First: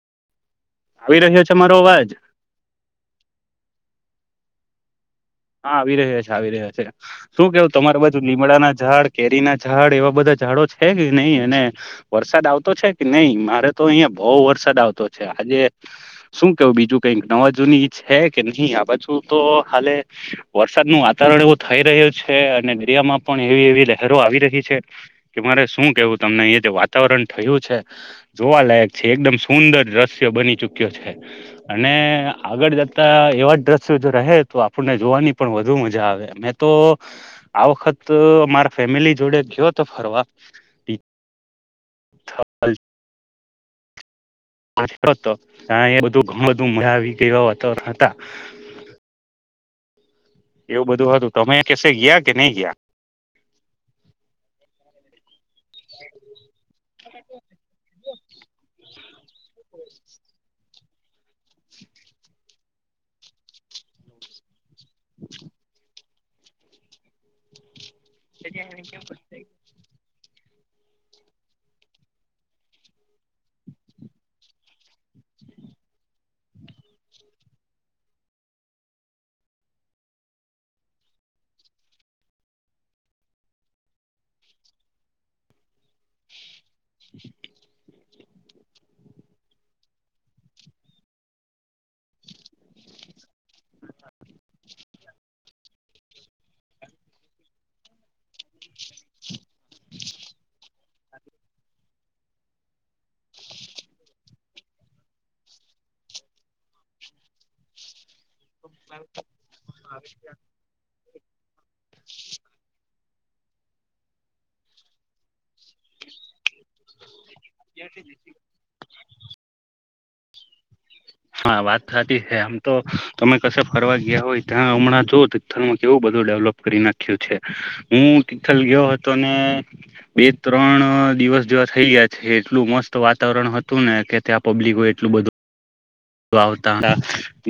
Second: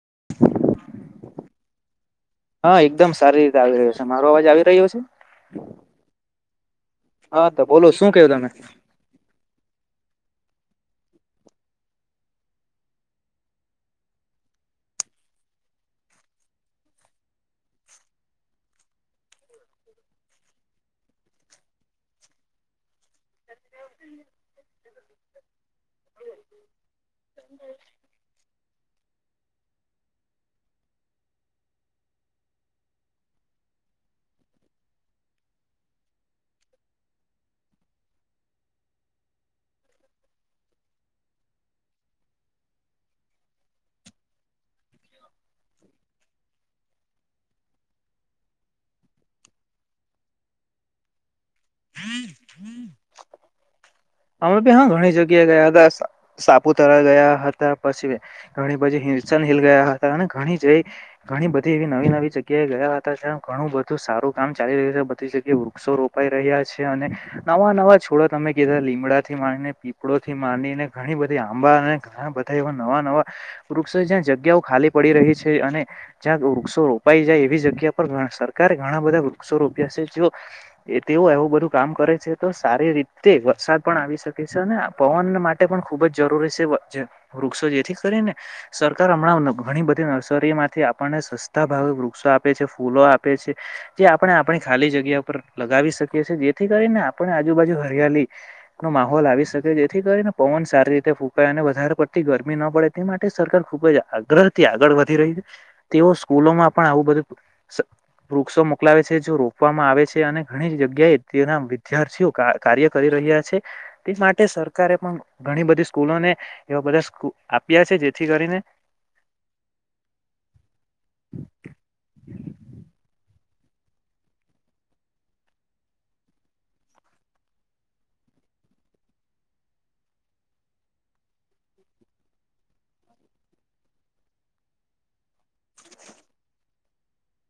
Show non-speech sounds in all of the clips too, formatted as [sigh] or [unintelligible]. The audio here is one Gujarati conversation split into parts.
[inaudible] આવી રહ્યો છે મારો અવાજ હા, એકદમ સારી રીતે આવી રહ્યો છે મારો અવાજ આવી રહ્યો છે હા આવી રહ્યા છે આવી રહ્યા છે. શું હા તો કેવું બોલો તમારા શું બાજુ કેવું તમે લીમડા ના ઝાડ કેરી ના ઝાડ એવા બધા ઝાડો છે કે નહીં અને વરસાદ આવતો છે કે નહીં મારે તો અહિયાયા બઉ વર્ષ વરસાદ આવતો છે. આજે શું કેવું બીજું કઈક નવા જૂની છે કે નહી આ પછું તો હાલે વરસાદનું વાતાવરણ એવું થઈ રહ્યું છે અને દરિયામાં પણ એવી એવી લહેરો આવી રહી છે કે મારે શું કેવું તમને અહયા જે વાતાવરણ થયું છે. જોવા લાયક છે છે એકદમ સુંદર દ્રશ્યો બની ચુક્યો છે અને આગળ જતા એવા જ દ્રશ્યો જો રહે તો આપ આપને જોવાની પણ વધુ મજા આવે. મેં તો આ વખત મારા ફેમિલી જોડે ગયો તો ફરવા નાચતો હતો ત્યા એ બધું ઘૂમ બધું મજા આવી ગયો હતો હતા એવું બધું હતું કસે ગયા કે નહી ગયા અમે ભી હા ઘણી જગ્યા ગયા હતા સાપુતારા ગયા હતા પછી ઘણી બધી વિરલસન હિલ ગયા હે અને ઘણી જઈ ઘણી બધી એવી નવી નવી જગ્યાએ ગયા હતા ત્યા ઘણું બધું સારું કામ ચાલી રહ્યા છે બધી જગ્યા વૃક્ષો રોપાઈ રહ્યા છે અને નવા નવા છોડો તમે કીધા લીમડાથી માને પીપળો માંનીને ઘણી બધી આંબા અને ઘણા બધા એવા નવા નવા વૃક્ષો જ્યાં જગ્યાઓ ખાલી પડી રહી છે અને જ્યાં વૃક્ષો રોપાઈ જાય એવી જગ્યા પર સરકારે ઘણા બધા વૃક્ષો રોપ્યા છે જે એ તેવું આવવું બધું વધું કામ કરે છે તો સારી રીતે વરસાદ પણ આવી શકે છે અને પવન માટે પણ ખૂબ જ જરૂરી છે. જે વૃક્ષો જેથી ને સરકાર હમણાં ઘણી બધી નર્સરીમાંથી આપણને સસ્તા ભાવે વૃક્ષો આપે છે, ફૂલો આપે છે, જે આપણે આપણી ખાલી જગ્યા ઉપ લગાવી શકીએ છીએ જે જેથી કરીને આપણે આજુબાજુ હરિયાળલીનો માહોલ આવી શકે જેથી કરીને પવન સારી રીતે ફૂંકાય વધ પડતી ગરમી ન પડે તે માટે સરકાર ખુબ જ આગ્રહ થી આગળ વધી રહી છે. તેઓ સ્કૂલો માં પણ આવું બધું વૃક્ષો મોકલાવે છે, જે રોપવામાં આવે છે અને ઘણી જગ્યાએ તેના વિદ્યાર્થીઓ કાર્ય કર રહ્યા છે તે માટે સરકારે પણ ઘણી બધી સ્કૂલોને એવા બધા આપ્યા છે, જેથી કરીને હા વાત સાચી છે આમ તો તમે કશે ફરવા ગયા હોય ત્યાં હમણાં જો તથલમાં કેવું બધ ડેવલપ કરી નાખ્યું છે, હું તિથલ ગયો હતો અને બે ત્રણ દિવસ જેવા થઈ ગયા છે, એટલું મસ્ત વાતાવરણ હતું ને કે ત્યાં પબ્લિકો એટલું બધું આવતા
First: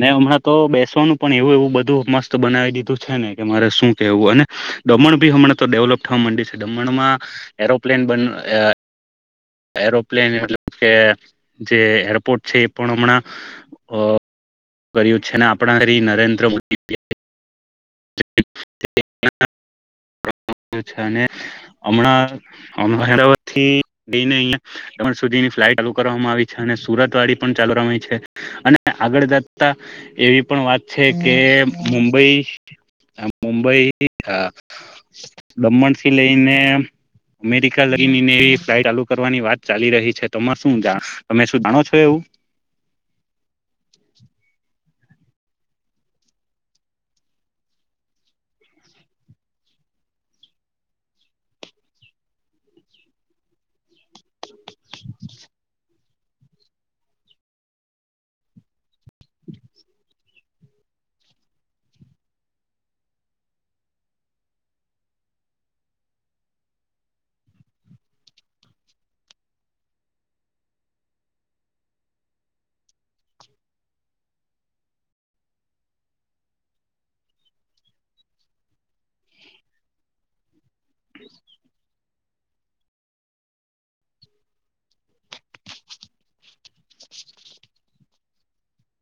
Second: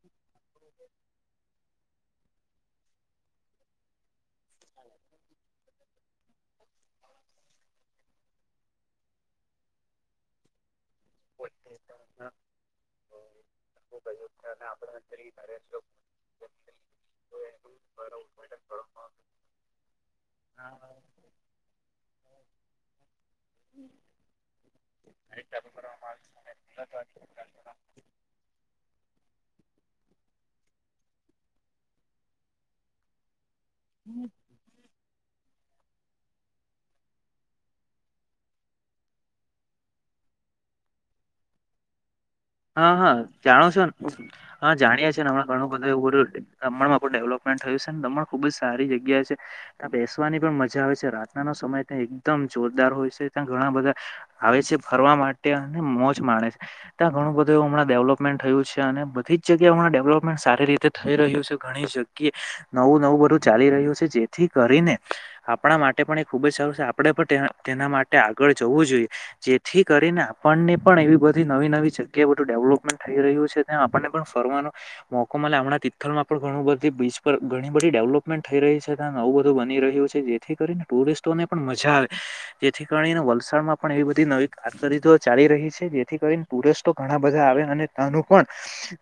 ન હમણાં તો બેસવાનું પણ એવું એવું બધું મસ્ત બનાવી દીધું છે ને કે રે શું કેહેવું અને દમણ ભી હમણાં તો ડેવલપ થવા માંડી છે દમણ માં એરોપ્લેન બન એરોપ્લેન એટલ કે જે એરપોર્ટ છે એ પણ હમણાં અ કર્યું છે ને આપણારી નરેન્દ્ર મોદી [inaudible] અને હમણા થી લઈને અહિયાં તણ સુધીની ફ્લાઇટ ચાલુ કરવામાં આવી છે અને સુરત આવી વાડી પણ ચાલુ છે. કરવામાં આવી છે અને આગળ જતા એવી પણ વાત છે કે મુંબઈ મુંબઈ દમણથી લઈને અમેરિકા લઈ ને એવી ફ્લાઇટ ચાલુ કરવાની વાત ચાલી રહી છે, તમાર શું જા તમે શું જાણો છો એવું હા હા જાણો છો ને હા જાણીએ ઘણું બધું એ દમણમાં ડેવપમેન્ટ થયું છે, દમણ ખુબ જ સારી જગ્યા છે ત બે સવાની પણ મજા આવે છે, રાતનાનો સમય ત્યાં એકદમ જોરદાર હોય છે ત્યાં ઘણા બધા આવે છે ફરવા માટે અને મોજ માણે છે ત્યાં ઘણું બધું એવું હમણાં ડેવલપમેન્ટ થયું છે. અને બધી જગ્યા હણા ડેવલપ સારી રીતે થઈ રહ્યું છે ઘણી જગ્યાએ નવું નવું બરું ચાલી રહ્યું છે જેથી કરીને આપણા માટે પણ એ ખુબ જ સારું છે. આપણે પણ તેના માટે આગળ જવું જોઈએ જેથી કરીને આપણને પણ એવી બધી નવી નવી છે. બધું ડેવલપમેન્ટ થઈ રહ્યું છે, ત્યાં આપણને પણ ફરવાનો મોકો મળે આપણાં તિથલમાં પણ ઘણું બધી ઘણી બધી ડેવલપમેન્ટ થઈ રહી છે, ત નવું બધું બની રહ્યું છે જેથી કરીને ટુરિસ્ટોને પણ મજા આવે જેથી કરીને વલસાડમાં પણ એવી બધી નવી કારકિર્દીો ચાલી રહી છે જેથી કરીને ટુરિસ્ટ ઘણા બધા આવે અને ત્યાનું પણ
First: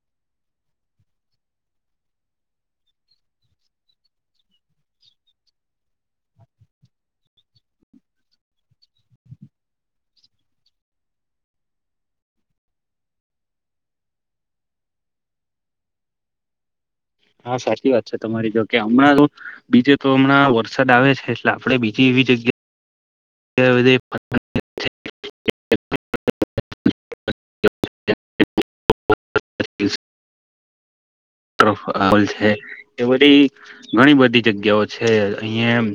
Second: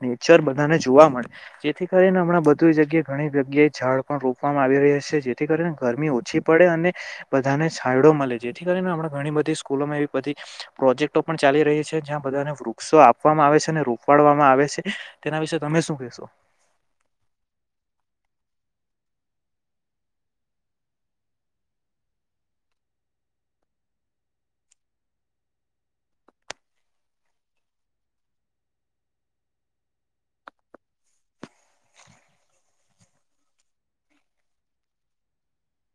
નેચર બધાને જોવા મળે જેથી કરીને હમણાં બધું ઘણી જગ્યાએ જળ પણ રોવામાં આવી રહ્યા છે, જેથી કરીને ગરમી ઓછી પડે અને બધાને છાયડો મળે, જેથી કરીને આપણા ઘણી બધી સ્કૂલોમાં એવી બધી પ્રોજેક્ટો પણ ચાલી રહી છે, જ્યાં બાને વૃો આપવામાં આવે છે અને રોપડવામાં આવે છે, તેના વિશે તમે શું કહેશો? હા. સાચી વાત છે. તમારી જો કે હમણાં બીજે તો હમણાં વરસાદ આવે છે એટલે આપડે બીજ વી જગ્યા [unintelligible] હલ છે એ બધી ઘણી બધી જગ્યાઓ છે અહિયાં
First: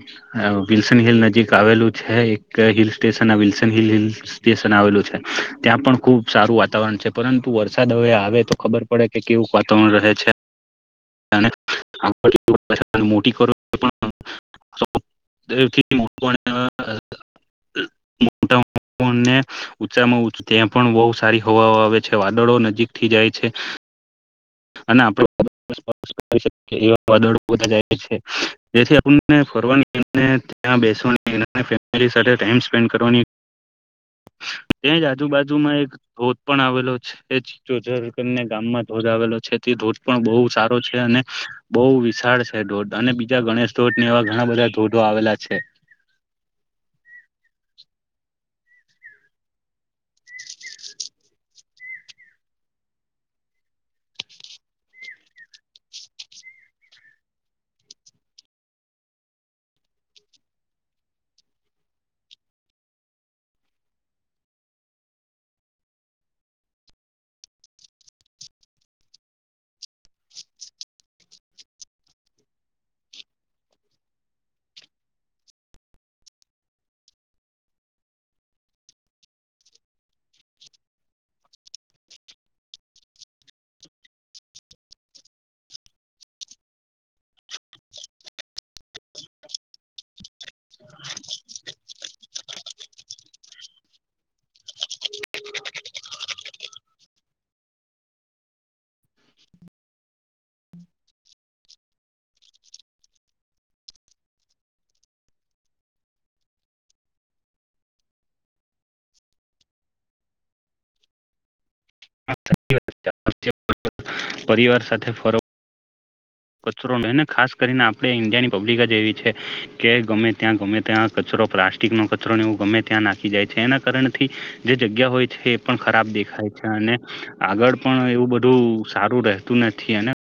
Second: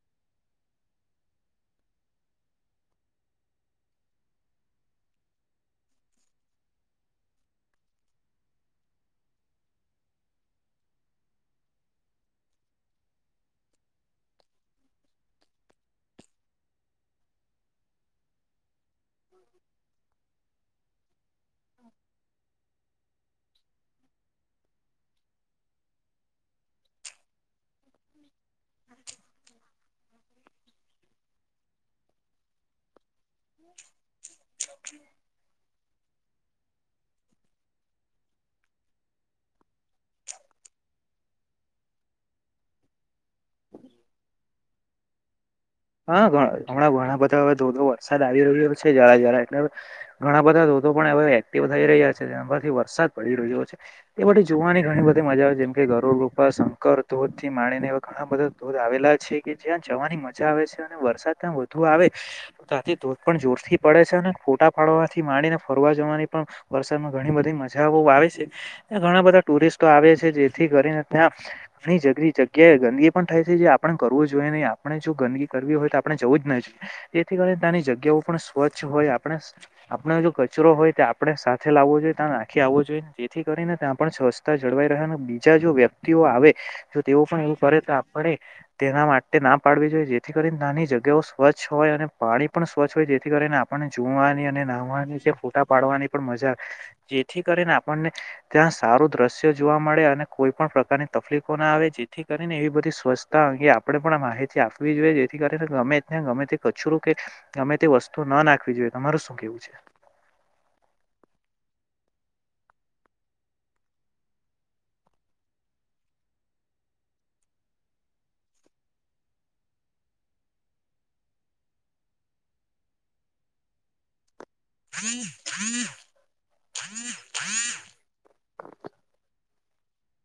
વિલ્સન હિલ નજીક આવેલું છે એક hill station Wilson hill hill station આવેલું છે. ત્યાં પણ ખુબ સારું વાતાવરણ છે, પરંતુ વરસાદ હવે આવે તો ખબર પડે કે કેવું વાતાવરણ રહે છે મોટી કરો પણ થી મોટ મોટા [unintelligible] ચામાંચ ત્યાં પણ બહુ સારી હવા આવે છે, વાદળો નજીકથી જાય છે, અને આપડું થી ફ [unintelligible] ત્યા બેસવાની અને ફેમિલી સાથે ટાઈમ સ્પેન્ડ કરવાની. ત્યાં જ આજુબાજુમાં એક ધોધ પણ આવેલો છે. જોજર કરીને ગામમાં ધોધ આવેલો છે તે ધોધ પણ બહુ સારો છે અને બહુ વિશાળ છે ધોધ અને બીજા ગણેશ ધોધ ને એવા ઘણા બધા ધોધો આવેલા છે. હા હમણાં ઘણા બધા ધોધો વરસાદ આવી રહ્યો છે જરા જરા એટલે ઘણા બધા ધોધો પણ હવે એક્ટીવ થઈ રહ્યા છે. જેનાથી વરસાદ પડી રહ્યો છે. એ બધું જોવાની ઘણી બધી મજા આવે જેમકે ગરુડ રૂપા શંકર ધોધ થી માણીને એવા ઘણા બધા ધોધ આવેલા છે. કે જ્યાં જવાની મજા આવે છે. અને વરસાદ ત્યાં વધુ આવે ત્યાંથી ધોધ પણ જોરથી પડે છે. અને ફોટા ફાડવાથી પાણી ફરવા જવાની પણ વરસાદમાં ઘણી બધી મજા આવે છે. ઘણા બધા ટુરિસ્ટો આવે છે જેથી કરીને ત્યાં ઘણી જ જગ્યાએ ગંદગી પણ થાય છે. જે આપણે કરવું જોઈએ નહી આપણે ગંદગી કરવી હોય તો આપણે જવું જ ના જોઈએ જેથી કરી તેની જગ્યાઓ પણ સ્વચ્છ હોય આપણે જો કચરો હોય તે આપણે સાથે લાવવો જોઈએ ત્યાં નાખી આવવો જોઈએને જેથી કરીને ત્યાં પણ સ્વચ્છ જળવાઈ રહે બીજા જો વ્યક્તિઓ આવે તેઓ પણ એવું કરે તો આપણે તેના માટે ના પાડવી જોઈએ જેથી કરીને નાની જગ્યાઓ સ્વચ્છ હોય અને પાણી પણ સ્વચ્છ હોય જેથી કરીને આપણને જોવાની અને ન્હાવાની જે ફોટા પાડવાની પણ મજા આવે જેથી કરીને આપણને ત્યાં સારું દ્રશ્ય જોવા મળે અને કોઈ પણ પ્રકારની તકલીફો ના આવે જેથી કરીને એવી બધી સ્વચ્છતા અંગે આપણે પણ માહિતી આપવી જોઈએ જેથી કરી ગમે ગમે તે કચરો કે ગમે તે વસ્તુ ન નાખવી જોઈએ તમારે શું કેવું? છે? [unintelligible] અચછા [unintelligible] પરિવાર સાથે ફરો. કચરો નઈ ને ખાસ કરીને આપણે ઈન્ડિયાની પબ્લિક જ એવી છે કે ગમે ત્યાં ગમે ત્યાં પ્લાસ્ટિક નો કચરો એવું ગમે ત્યાં નાખી જાય છે. એના કારણથી જે જગ્યા હોય છે. એ પણ ખરાબ દેખાય છે. અને આગળ પણ એવું બધું સારું રહેતું નથી. થી અને [unintelligible]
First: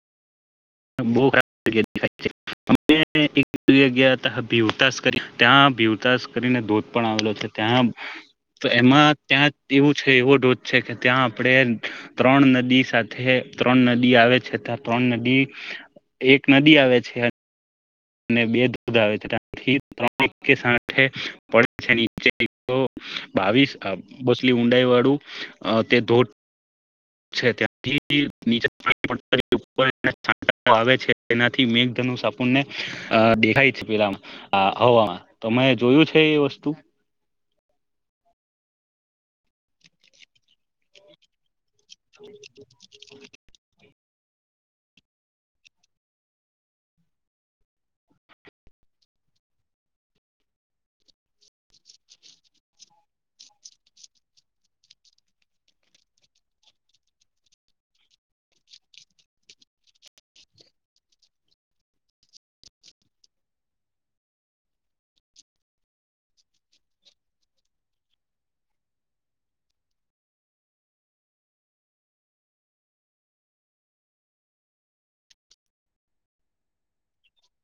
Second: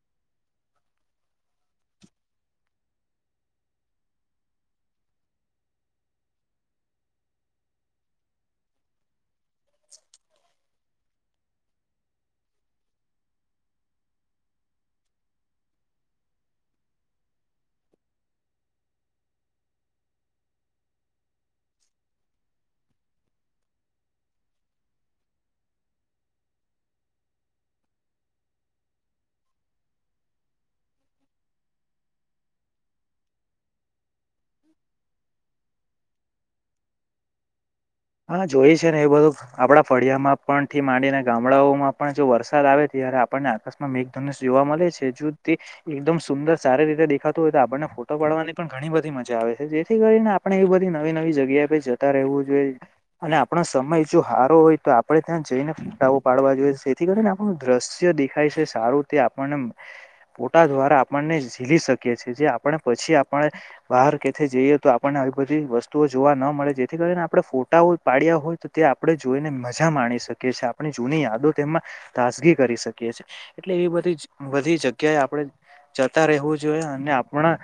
બહુ ખરાબ એક [unintelligible] જગ્યા હતા ભીવતાસ કરી ત્યાં ભીવતાસ કરીને ધોધ પણ આવેલો હતો ત્યાં તો એમાં ત્યાં એવું છે એવો ધોધ છે કે ત્યાં આપણે ત્રણ નદી સાથે ત્રણ નદી આવે છે. ત ત્રણ નદી એક નદી આવે છે બે ધોધ આવે છે. [unintelligible] ત્યાથી ત્રં પડે છે. નીચે બાવીસ બસલી ઊંડાઈ વાળું તે ધોધ છે [unintelligible] તયા થીની આવે છ. એનાથી મેઘ સાપુનને [unintelligible] દેખાય છે. પેલા હવામાં તમે જોયું છે એ વસ્તુ? હા જોય છે ને એ બધું આપડા ફળિયામાં પણ થી માંડીને ગામડાઓ પણ જો વરસાદ આવે ત્યારે આપણને આ મેઘધનુષ જોવા મળે છે. જો તે એકદમ સુંદર સારી રીતે દેખાતું હોય તો આપણને ફોટો પાડવાની પણ ઘણી બધી મજા આવે છે. જેથી કરીને આપણે એવી બધી નવી નવી જગ્યાએ જતા રહેવું જોઈએ. અને આપણો સમય જો હારો હોય તો આપણે ત્યાં જઈને ફટાવો પાડવા જોઈએ જેથી કરીને આપણે દ્રશ્ય દેખાય છે સારું તે આપણને ફોટા દ્વારા આપણને ઝીલી શકે છે જે આપણે પછી આપણે બહાર કેથી જઈએ તો આપણને આવી બધી વસ્તુઓ જોવા ન મળે જેથી કરી આપણે ફોટાઓ પાડ્યા હોય તો તે આપણે જોઈને મજા માણી શકીએ છીએ આપણી જૂની યાદો તેમમાં તાજગી કરી કરી શકીએ છીએ એટલે એ બધી બધી જગ્યાએ આપણે જતા રહેવું જોઈએ અને આપણા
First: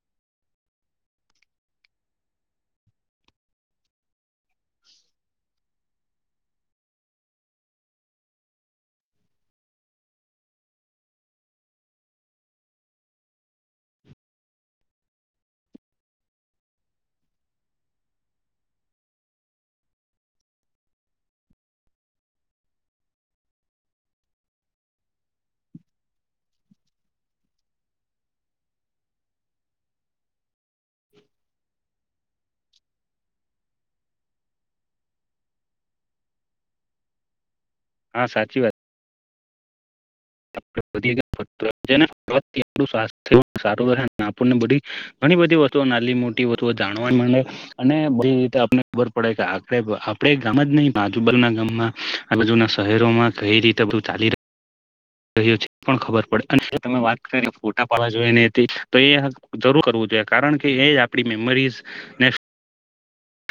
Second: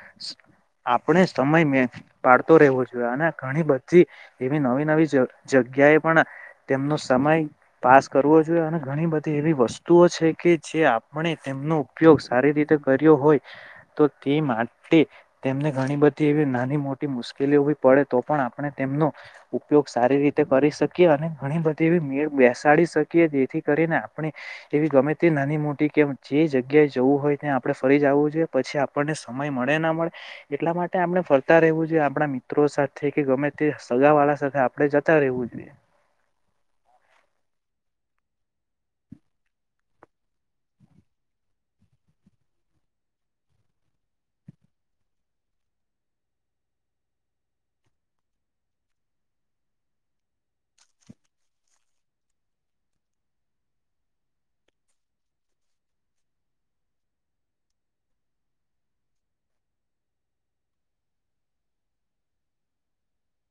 આપણે સમય મે પાડતો રહેવો જોઈએ અને ઘણી બધી એવી નવી નવી જગ્યાએ પણ તેમનો સમય પાસ કરવો જોઈએ અને ઘણી બધી એવી વસ્તુઓ છે કે જે આપણે તેમનો ઉપયોગ સારી રીતે કર્યો હોય તો તે માટે તેમને ઘણી બધી એવી નાની મોટી મુશ્કેલીઓ પડે તો પણ આપણે તેમનો ઉપયોગ સારી રીતે કરી શકીએ અને ઘણી બધી એવી મેળ બેસાડી શકીએ જેથી કરીને આપણે એવી ગમે તે નાની મોટી કે જે જગ્યાએ જવું હોય ત્યાં આપડે ફરી જ આવું જોઈએ પછી આપણને સમય મળે ના મળે એટલા માટે આપણે ફરતા રહેવું જોઈ આપણા મિત્રો સાથે કે ગમે તે સગાવાળા આપણે જતા રહેવું જોઈએ હા સાચી વાત [inaudible] [inaudible] બધી ઘણી બધી વસ્તુઓ નાલી મોટી એવું તો તો જાણવા મળે અને બધી રીતે આપને ખબર પડે કે આપડે ગામ જ નહી બાજુબ ના ગામમાં આ બાજુના શહેરોમાં કઈ રીતે બધું ચાલી રહ્યું રહ્યો છે પણ ખબર પડે અને તમે વાત કરીને ફોટા પાડવા જોઈએ ને હતી તો એ જરૂર કરવું જે કારણ કે એ આપણી મેમરીઝ ને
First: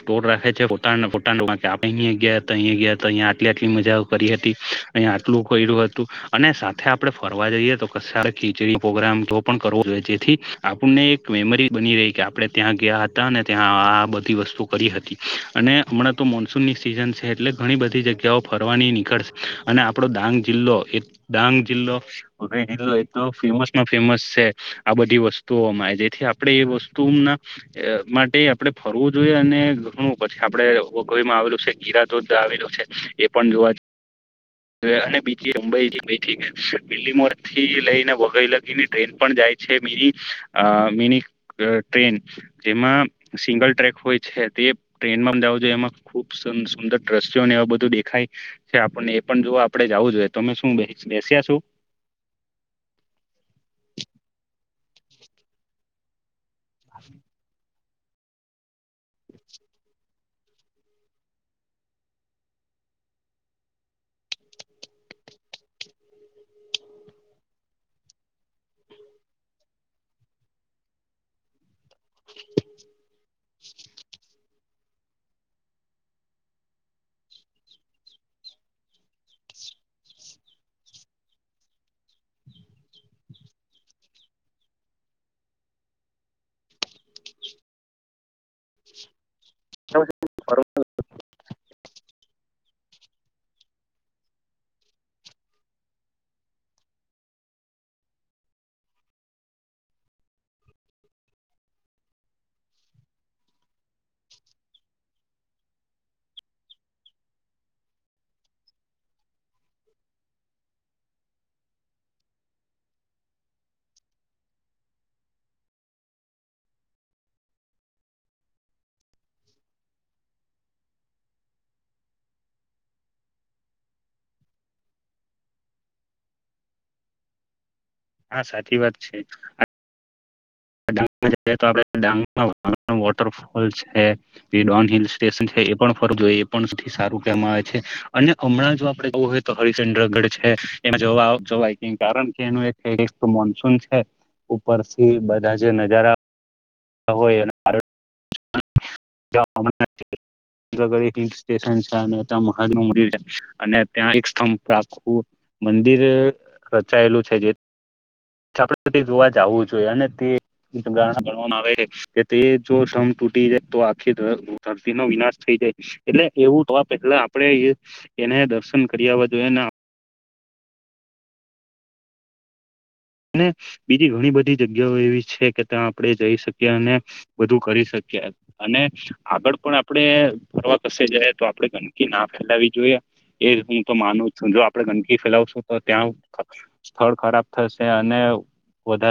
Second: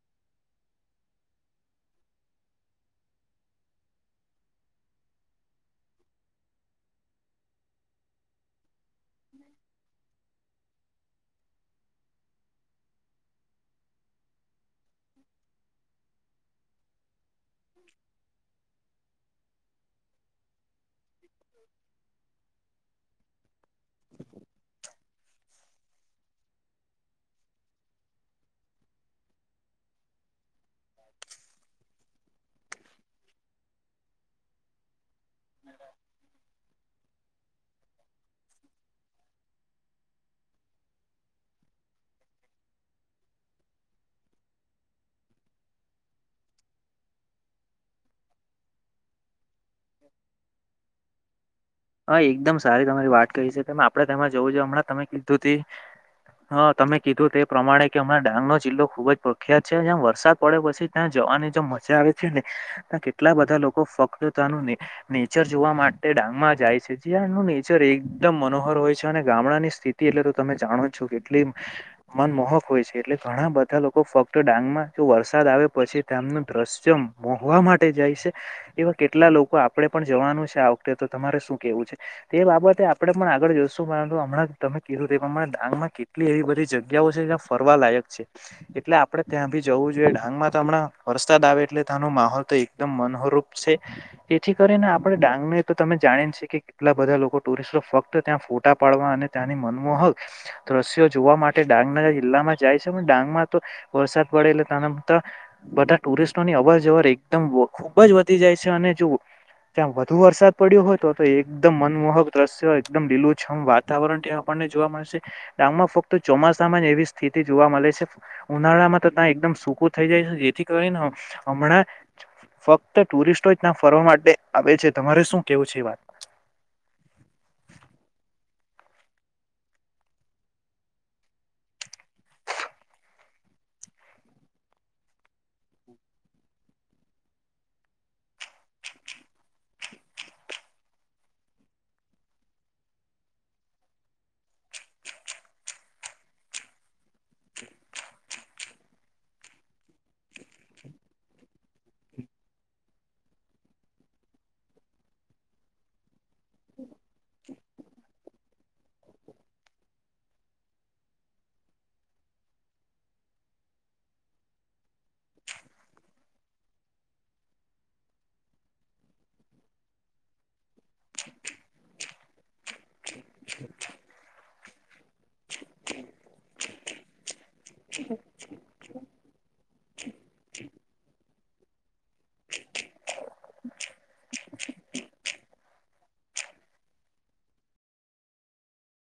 સ્ટોર રાખે છે ફોટા ના ફોટા પછી આપે અહી ગયા હતા અહી ગયા હતા અહીયા આટલી આટલી મજા કરી હતી. અહીંયા આટલું કર્યું હતું અને સાથે આપડે ફરવા જઈએ તો કશે આ ખીચડી પોગ્રામ તો પણ કરો હા રહે જેથી આપણને એક મેમરી બની રહી કે આપણે ત્યાં ગયા હતા અને ત્યાં આ બધી વસ્તુ કરી હતી અને હમણાં તો મોનસૂનની સિઝન છે એટલે ઘણી બધી જગ્યાઓ ફરવાની નીકળશે અને આપણો ડાંગ જિલ્લો એ ડાંગ જિલ્લો [inaudible] એતો ફેમસ નો ફેમસ છે. આ બધી વસ્તુઓમાં જેથી આપણે એ વસ્તુના અહ માટે આપડણે ફરવું જોઈએ અને ને ઘણું પછી આપડે ઓગમાં આવેલું છે ગીરા દો આવેલું છે એ પણ જોવા રે અને બી અંબઈ [inaudible] દિલ્લી મો થી લઈને વગઈ લગીની ટ્રેન પણ જાય છે મિની અહ મિની અહ ટ્રેન જેમાં સિંગલ ટ્રેક હોય છે તે ટ્રેન માં જવ જોઈએ એમાં ખુબ સું-સુંદર દ્રશ્યોને એવા બધું દેખાય છે આપણને પણ જો આપડે જાવું જોઈએ. તમે શું બેહ-બેસ્યા છો? હા એકદમ સારી તમારી વાત કહી છે આપણેે તેમાં જવું જો હમણાં તમે કીધું તે હા તમે કીધું તે પ્રમાણે કે હમાણા ડાંગ નો જિલ્લો ખુબ જ પ્રખ્યાત છે જ્યાં વરસાદ પડે પછી ત્યાં જવાની જો મજા આવે છે ને ના કેટલા બધા લોકો ફક્તનું નેચર જોવા માટે ડાંગમાં જાય છે જ્યાંનું નેચર એકદમ મનોહર હોય છે અને ગામડાની સ્થિતિ એટલે તો તમે જાણો છો કેટલી મન મોહક હોય છે એટલે ઘણા બધા લોકો ફક્ત ડાંગમાં જો વરસાદ આવે પછી ધામનું દ્ર દૃશ્યમ મોહવા માટે જાય છે. એવા કેટલા લોકો આપડે પણ જવાનું છે આ વખતે તો તમારે શું કેવું છે. તે બાબતે આપણે પણ આગળ જઈશું પરંતુ હમણાં તમે કધું તે પ્રમાણે ડાંગમાં કેટલી એવી બધી જગ્યાઓ છે જ્યાં ફરવા લાયક છે. એટલે આપડણે ત્યાં ભી જવું જોઈએ ડાંગમાં તો હમણા વરસાદ આવે એટલે ત્યાનો માહોલ તો એકદમ મનોહરૂપ છે. એથી કરીને આપણે ડાંગ ને એ તો તમે જાણી છીએ કે કેટલા બધા લોકો ટુરિસ્ટો ફક્ત ત્યાં ફોટા પાડવા અને ત્યાં મનમોહક દ્રશ્યો જોવા મા ટે ડાંગના જિલ્લામાં જાય છે ડાંગ માં તો વરસાદ પડે તા ના બધા બધા ટુરિસ્ટો ની અવર જવર એકદમ વ ખુબ જ વધી જાય છે અને જો ત્યાં વધુ વરસાદ પડ્યો હોય તો તો એકદમ મનમોહક દ્રશ્ય એકદમ લીલુંછમ વાતાવરણ ત્યા આપણને જોવા મળશે ડામમાં ફક્ત ચોમાસામાં જ એવી સ્થિતિ જોવા મલે છે ઉનાળામાં તો ત્યાં એકદમ સૂકો થઈ જાય છે જેથી કરીને હમણાં ફક્ત ટુરિસ્ટોના ફરવા માટે આવે છે. તમારે શું કેવું છે એ વાત? હા સાચી વાત છે. આ ડાંગમાં જઈ તો આપડે ડાંગમાં વા વોટરફોલ છે. ફિર બડોન હિલ સ્ટેશન છે. એ પણ ફરજો એ પણથી સારું કહેવામાં આવે છે. અને હમણાં જો આપડે ઓહે તો હરિચંદ્રગઢ છે એવા જો જોવાય કિન કારણ કે એનું એક મોનસૂન છે ઉપરથી બધા જ જે નજારા હોય [inaudible] [inaudible] [inaudible] એક હિલ સ્ટેશન છે અને ત્યાં મહાદેવ મંદિર છે અને ત્યાં એક સ્તંભ પ્રાપ્તું મંદિર રચાયેલું છે જે [inaudible] જોવા જોઈએ અને તે ગણવાનું આવે છે કે તે જો સન ટૂટી જાય તો આ થી ધર ધરતી નો વિનાશ થઈ જાય એટલે એવું તો આ પેલા આપડે એને દર્શન કર- [inaudible] બજુ એના અને બીજી ઘણી બધી જગ્યાઓ એવી છે કે ત્યાં આપણેે જઈ શકીએ અને બધું કરી શક ક્યાર અને આગળ પણ આપણેે ફરવા કસે જાય તો આપડે ગંદકી ના ફેલાવી જોઈએ. એ રીતની તો માનું છું જો આપડે ગંદકી ફેલાવશું તો ત્યાં સ્થળ ખરાબ થશ તે અને વધારે